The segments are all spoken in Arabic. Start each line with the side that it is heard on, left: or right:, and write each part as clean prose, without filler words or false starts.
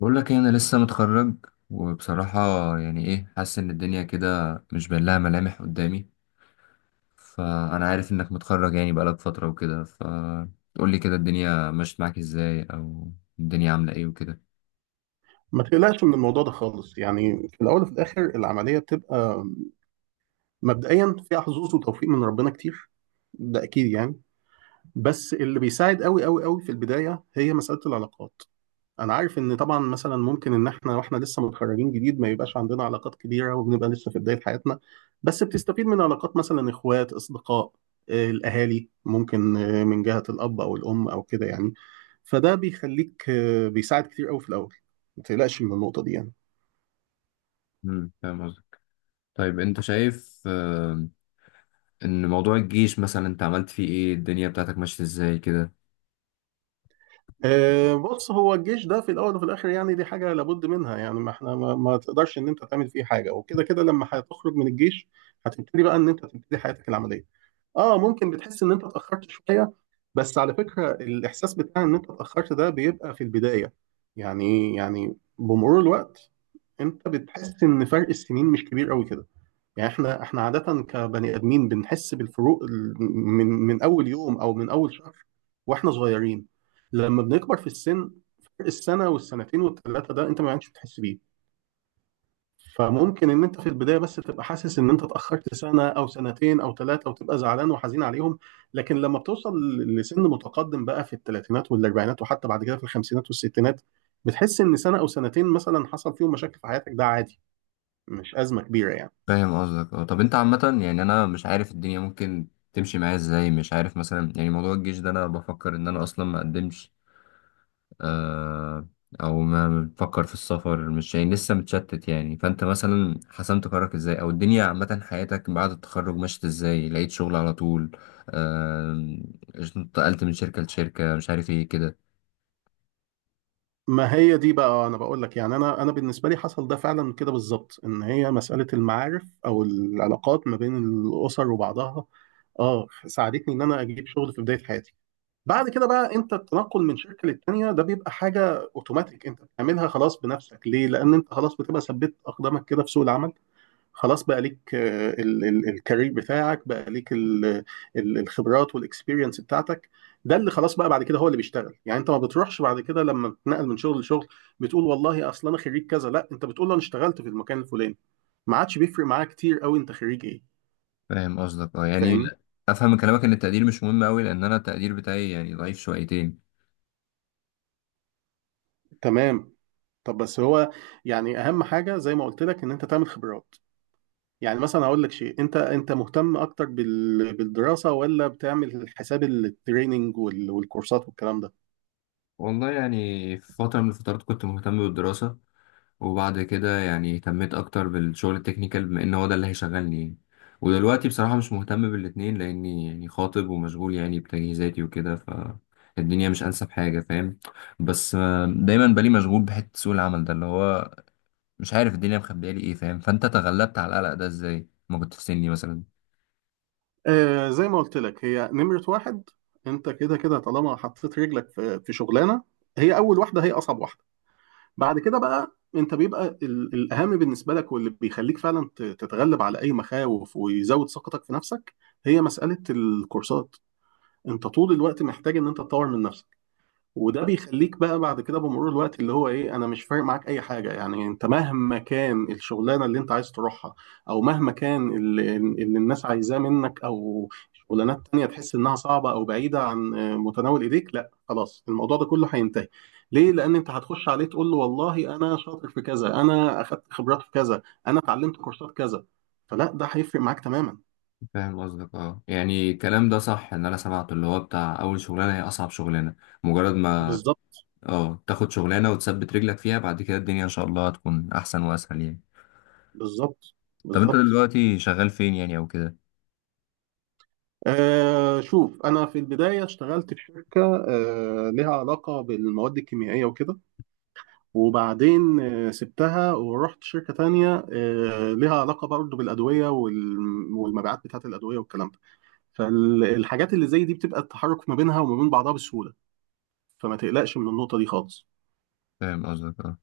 left: بقول لك إيه، انا لسه متخرج وبصراحة يعني ايه، حاسس ان الدنيا كده مش باين لها ملامح قدامي. فانا عارف انك متخرج يعني بقالك فترة وكده، فتقول لي كده الدنيا مشت معاك ازاي او الدنيا عاملة ايه وكده.
right: ما تقلقش من الموضوع ده خالص، يعني في الاول وفي الاخر العمليه بتبقى مبدئيا فيها حظوظ وتوفيق من ربنا كتير، ده اكيد يعني. بس اللي بيساعد قوي قوي قوي في البدايه هي مساله العلاقات. انا عارف ان طبعا مثلا ممكن ان احنا واحنا لسه متخرجين جديد ما يبقاش عندنا علاقات كبيره وبنبقى لسه في بدايه حياتنا، بس بتستفيد من علاقات مثلا اخوات، اصدقاء، الاهالي، ممكن من جهه الاب او الام او كده يعني. فده بيخليك بيساعد كتير قوي في الاول. ما تقلقش من النقطه دي يعني.
left: فاهم قصدك. طيب انت شايف ان موضوع الجيش مثلا انت عملت فيه ايه، الدنيا بتاعتك ماشية ازاي كده؟
right: بص، هو الجيش ده في الاول وفي الاخر يعني دي حاجه لابد منها، يعني ما احنا ما تقدرش ان انت تعمل فيه حاجه، وكده كده لما هتخرج من الجيش هتبتدي بقى ان انت تبتدي حياتك العمليه. اه ممكن بتحس ان انت اتاخرت شويه، بس على فكره الاحساس بتاع ان انت اتاخرت ده بيبقى في البدايه. يعني بمرور الوقت انت بتحس ان فرق السنين مش كبير قوي كده. يعني احنا عادة كبني ادمين بنحس بالفروق من اول يوم او من اول شهر واحنا صغيرين. لما بنكبر في السن فرق السنة والسنتين والثلاثة ده انت ما عادش بتحس بيه. فممكن ان انت في البداية بس تبقى حاسس ان انت اتأخرت سنة او سنتين او ثلاثة وتبقى زعلان وحزين عليهم، لكن لما بتوصل لسن متقدم بقى في الثلاثينات والاربعينات وحتى بعد كده في الخمسينات والستينات بتحس ان سنة او سنتين مثلا حصل فيهم مشاكل في حياتك ده عادي، مش أزمة كبيرة يعني.
left: فاهم قصدك. اه طب انت عامة يعني انا مش عارف الدنيا ممكن تمشي معايا ازاي، مش عارف مثلا، يعني موضوع الجيش ده انا بفكر ان انا اصلا ما اقدمش، آه، او ما بتفكر في السفر، مش يعني لسه متشتت. يعني فانت مثلا حسمت قرارك ازاي؟ او الدنيا عامة حياتك بعد التخرج مشيت ازاي؟ لقيت شغل على طول؟ آه، انتقلت من شركة لشركة، مش عارف ايه كده.
right: ما هي دي بقى، انا بقول لك يعني انا بالنسبه لي حصل ده فعلا كده بالظبط، ان هي مساله المعارف او العلاقات ما بين الاسر وبعضها اه ساعدتني ان انا اجيب شغل في بدايه حياتي. بعد كده بقى انت التنقل من شركه للتانيه ده بيبقى حاجه اوتوماتيك انت بتعملها خلاص بنفسك، ليه؟ لان انت خلاص بتبقى ثبت اقدامك كده في سوق العمل. خلاص بقى ليك الكارير بتاعك، بقى ليك الخبرات والاكسبيرينس بتاعتك. ده اللي خلاص بقى بعد كده هو اللي بيشتغل، يعني انت ما بتروحش بعد كده لما بتنقل من شغل لشغل بتقول والله اصل انا خريج كذا، لا، انت بتقول انا اشتغلت في المكان الفلاني. ما عادش بيفرق معاه كتير قوي انت خريج ايه.
left: فاهم قصدك اه. يعني
right: فاهمني؟
left: افهم من كلامك ان التقدير مش مهم قوي، لان انا التقدير بتاعي يعني ضعيف شويتين.
right: تمام. طب بس هو يعني اهم حاجه زي ما قلت لك ان انت تعمل خبرات. يعني مثلا هقول لك شيء، انت مهتم اكتر بالدراسه ولا بتعمل حساب التريننج والكورسات والكلام ده؟
left: والله يعني في فترة من الفترات كنت مهتم بالدراسة، وبعد كده يعني اهتميت اكتر بالشغل التكنيكال، بما ان هو ده اللي هيشغلني يعني. ودلوقتي بصراحة مش مهتم بالاتنين، لاني يعني خاطب ومشغول يعني بتجهيزاتي وكده، فالدنيا مش انسب حاجة، فاهم؟ بس دايما بالي مشغول بحتة سوق العمل، ده اللي هو مش عارف الدنيا مخبية لي ايه، فاهم؟ فانت تغلبت على القلق ده ازاي ما كنت في سني مثلا؟
right: زي ما قلت لك، هي نمرة واحد، انت كده كده طالما حطيت رجلك في شغلانة، هي أول واحدة هي أصعب واحدة. بعد كده بقى انت بيبقى الأهم بالنسبة لك واللي بيخليك فعلا تتغلب على أي مخاوف ويزود ثقتك في نفسك هي مسألة الكورسات. انت طول الوقت محتاج ان انت تطور من نفسك، وده بيخليك بقى بعد كده بمرور الوقت اللي هو ايه، انا مش فارق معاك اي حاجه يعني، انت مهما كان الشغلانه اللي انت عايز تروحها او مهما كان اللي الناس عايزاه منك او شغلانات تانية تحس انها صعبه او بعيده عن متناول ايديك، لا، خلاص الموضوع ده كله هينتهي. ليه؟ لان انت هتخش عليه تقول له والله انا شاطر في كذا، انا اخدت خبرات في كذا، انا اتعلمت كورسات كذا. فلا، ده هيفرق معاك تماما.
left: فاهم قصدك اه. يعني الكلام ده صح، ان انا سمعته اللي هو بتاع اول شغلانه هي اصعب شغلانه. مجرد ما
right: بالظبط.
left: اه تاخد شغلانة وتثبت رجلك فيها، بعد كده الدنيا ان شاء الله هتكون احسن واسهل يعني.
right: بالظبط.
left: طب انت
right: بالظبط.
left: دلوقتي شغال فين يعني او كده؟
right: شوف، أنا في البداية اشتغلت في شركة لها علاقة بالمواد الكيميائية وكده، وبعدين سبتها ورحت شركة تانية لها علاقة برضه بالأدوية والمبيعات بتاعة الأدوية والكلام ده. فالحاجات اللي زي دي بتبقى التحرك ما بينها وما بين بعضها بسهولة، فما تقلقش من النقطة دي خالص.
left: فاهم قصدك اه.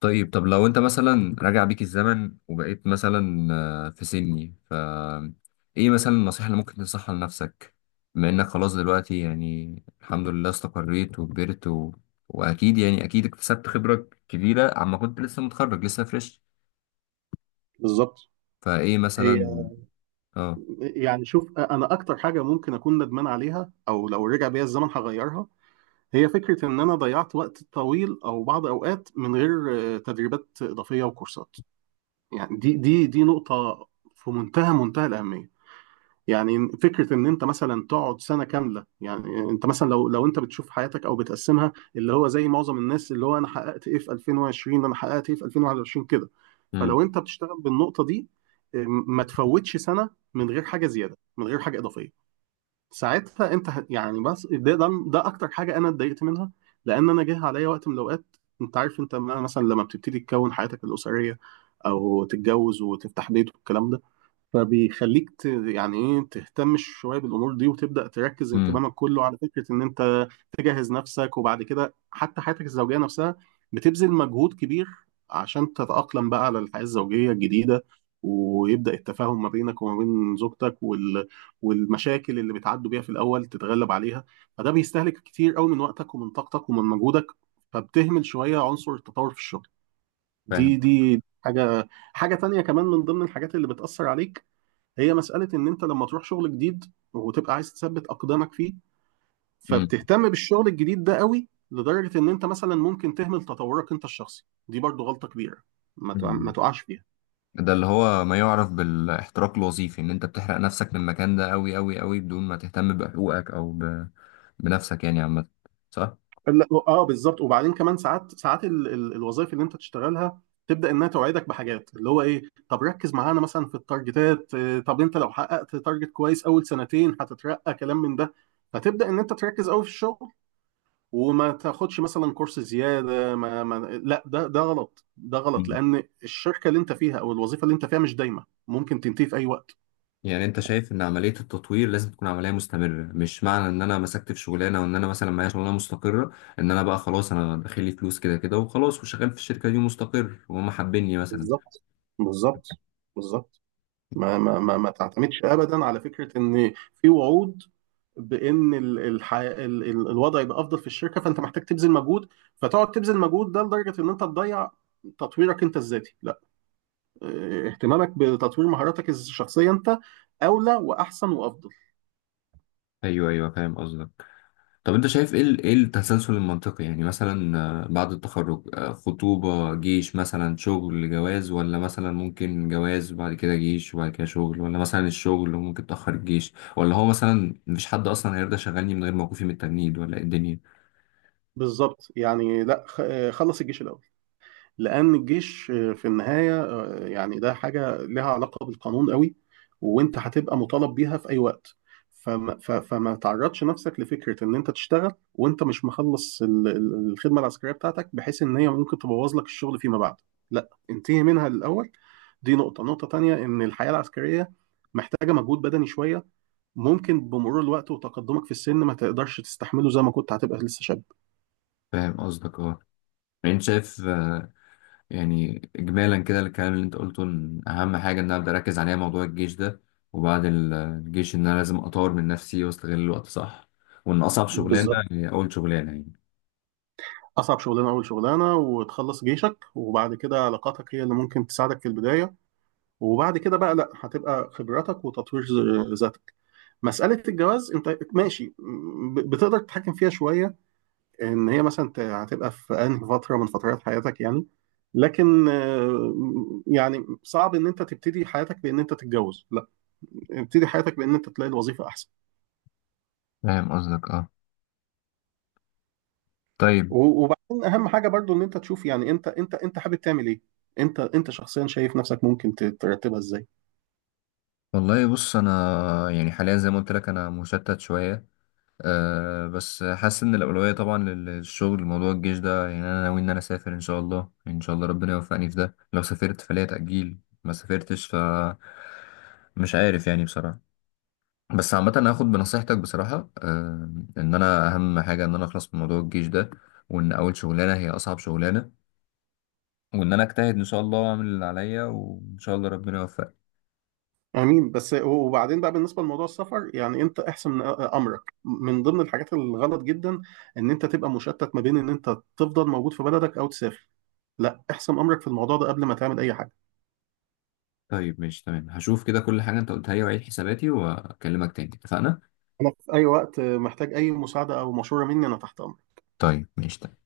left: طيب طب لو انت مثلا راجع بيك الزمن وبقيت مثلا في سني، ف ايه مثلا النصيحة اللي ممكن تنصحها لنفسك؟ بما انك خلاص دلوقتي يعني الحمد لله استقريت وكبرت و... واكيد يعني اكيد اكتسبت خبرة كبيرة عما كنت لسه متخرج لسه فريش.
right: بالظبط.
left: فايه
right: هي
left: مثلا؟ اه.
right: يعني شوف، أنا أكتر حاجة ممكن أكون ندمان عليها أو لو رجع بيا الزمن هغيرها هي فكرة إن أنا ضيعت وقت طويل أو بعض أوقات من غير تدريبات إضافية وكورسات. يعني دي نقطة في منتهى منتهى الأهمية. يعني فكرة إن أنت مثلا تقعد سنة كاملة، يعني أنت مثلا لو أنت بتشوف حياتك أو بتقسمها اللي هو زي معظم الناس اللي هو أنا حققت إيه في 2020، أنا حققت إيه في 2021 كده.
left: امم
right: فلو أنت بتشتغل بالنقطة دي ما تفوتش سنة من غير حاجة زيادة من غير حاجة إضافية. ساعتها انت يعني بس ده اكتر حاجه انا اتضايقت منها. لان انا جه عليا وقت من الاوقات، انت عارف، انت مثلا لما بتبتدي تكون حياتك الاسريه او تتجوز وتفتح بيت والكلام ده فبيخليك يعني ايه تهتم شويه بالامور دي وتبدا تركز
left: امم
right: انتباهك كله على فكره ان انت تجهز نفسك، وبعد كده حتى حياتك الزوجيه نفسها بتبذل مجهود كبير عشان تتاقلم بقى على الحياه الزوجيه الجديده، ويبدا التفاهم ما بينك وما بين زوجتك والمشاكل اللي بتعدوا بيها في الاول تتغلب عليها، فده بيستهلك كتير قوي من وقتك ومن طاقتك ومن مجهودك، فبتهمل شويه عنصر التطور في الشغل.
left: فاهم.
right: دي حاجه. حاجه تانية كمان من ضمن الحاجات اللي بتاثر عليك هي مسألة إن أنت لما تروح شغل جديد وتبقى عايز تثبت أقدامك فيه فبتهتم بالشغل الجديد ده قوي لدرجة إن أنت مثلا ممكن تهمل تطورك أنت الشخصي. دي برضو غلطة كبيرة ما
left: مم.
right: تقعش فيها.
left: ده اللي هو ما يعرف بالاحتراق الوظيفي، ان انت بتحرق نفسك من المكان ده قوي قوي قوي بدون ما تهتم بحقوقك او ب... بنفسك يعني عامة، صح؟
right: لا، اه، بالظبط. وبعدين كمان ساعات الوظائف اللي انت تشتغلها تبدا انها توعدك بحاجات، اللي هو ايه، طب ركز معانا مثلا في التارجتات، طب انت لو حققت تارجت كويس اول سنتين هتترقى، كلام من ده. فتبدا ان انت تركز قوي في الشغل وما تاخدش مثلا كورس زياده، ما, ما لا، ده غلط، ده غلط،
left: مم.
right: لان الشركه اللي انت فيها او الوظيفه اللي انت فيها مش دايمه، ممكن تنتهي في اي وقت.
left: يعني انت شايف ان عملية التطوير لازم تكون عملية مستمرة، مش معنى ان انا مسكت في شغلانة وان انا مثلا معايا شغلانة مستقرة، ان انا بقى خلاص انا داخل لي فلوس كده كده وخلاص وشغال في الشركة دي مستقر وهم حابيني مثلا.
right: بالظبط. بالظبط. بالظبط. ما تعتمدش ابدا على فكره ان في وعود بان الوضع يبقى افضل في الشركه، فانت محتاج تبذل مجهود، فتقعد تبذل مجهود ده لدرجه ان انت تضيع تطويرك انت الذاتي. لا، اه، اهتمامك بتطوير مهاراتك الشخصيه انت اولى واحسن وافضل.
left: ايوه ايوه فاهم قصدك. طب انت شايف ايه ايه التسلسل المنطقي يعني؟ مثلا بعد التخرج خطوبة، جيش مثلا، شغل، جواز؟ ولا مثلا ممكن جواز وبعد كده جيش وبعد كده شغل؟ ولا مثلا الشغل وممكن تأخر الجيش؟ ولا هو مثلا مفيش حد اصلا هيرضى يشغلني من غير موقفي من التجنيد؟ ولا ايه الدنيا؟
right: بالظبط يعني. لا، خلص الجيش الاول، لان الجيش في النهايه يعني ده حاجه لها علاقه بالقانون قوي، وانت هتبقى مطالب بيها في اي وقت. فما تعرضش نفسك لفكره ان انت تشتغل وانت مش مخلص الخدمه العسكريه بتاعتك بحيث ان هي ممكن تبوظ لك الشغل فيما بعد، لا، انتهي منها الاول. دي نقطه تانية ان الحياه العسكريه محتاجه مجهود بدني شويه ممكن بمرور الوقت وتقدمك في السن ما تقدرش تستحمله زي ما كنت هتبقى لسه شاب.
left: فاهم قصدك اه. يعني انت شايف يعني اجمالا كده الكلام اللي انت قلته، ان اهم حاجة ان انا ابدا اركز عليها موضوع الجيش ده، وبعد الجيش ان انا لازم اطور من نفسي واستغل الوقت، صح؟ وان اصعب شغلانة
right: بالظبط.
left: هي اول شغلانة يعني.
right: أصعب شغلانة أول شغلانة، وتخلص جيشك، وبعد كده علاقاتك هي اللي ممكن تساعدك في البداية، وبعد كده بقى لأ هتبقى خبراتك وتطوير ذاتك. مسألة الجواز أنت ماشي، بتقدر تتحكم فيها شوية، إن هي مثلا هتبقى في أنهي فترة من فترات حياتك يعني. لكن يعني صعب ان انت تبتدي حياتك بان انت تتجوز، لا، ابتدي حياتك بان انت تلاقي الوظيفه احسن.
left: فاهم قصدك اه. طيب.
right: وبعدين اهم حاجه برضو ان انت تشوف، يعني انت حابب تعمل ايه، انت شخصيا شايف نفسك ممكن ترتبها ازاي.
left: والله بص انا يعني حاليا زي ما قلت لك انا مشتت شويه. أه بس حاسس ان الاولويه طبعا للشغل. موضوع الجيش ده يعني انا ناوي ان انا اسافر ان شاء الله، ان شاء الله ربنا يوفقني في ده. لو سافرت فليا تاجيل، ما سافرتش ف مش عارف يعني بصراحه. بس عامه أنا هاخد بنصيحتك بصراحه، أه، ان انا اهم حاجه ان انا اخلص من موضوع الجيش ده، وان اول شغلانه هي اصعب شغلانه، وان انا اجتهد ان شاء الله واعمل اللي عليا وان شاء الله ربنا يوفقني.
right: امين. بس وبعدين بقى بالنسبه لموضوع السفر، يعني انت احسم امرك. من ضمن الحاجات الغلط جدا ان انت تبقى مشتت ما بين ان انت تفضل موجود في بلدك او تسافر، لا، احسم امرك في الموضوع ده قبل ما تعمل اي حاجه.
left: طيب ماشي تمام، هشوف كده كل حاجة انت قلتها لي وعيد حساباتي واكلمك تاني، اتفقنا؟
right: انا في اي وقت محتاج اي مساعده او مشوره مني انا تحت امرك.
left: طيب ماشي تمام.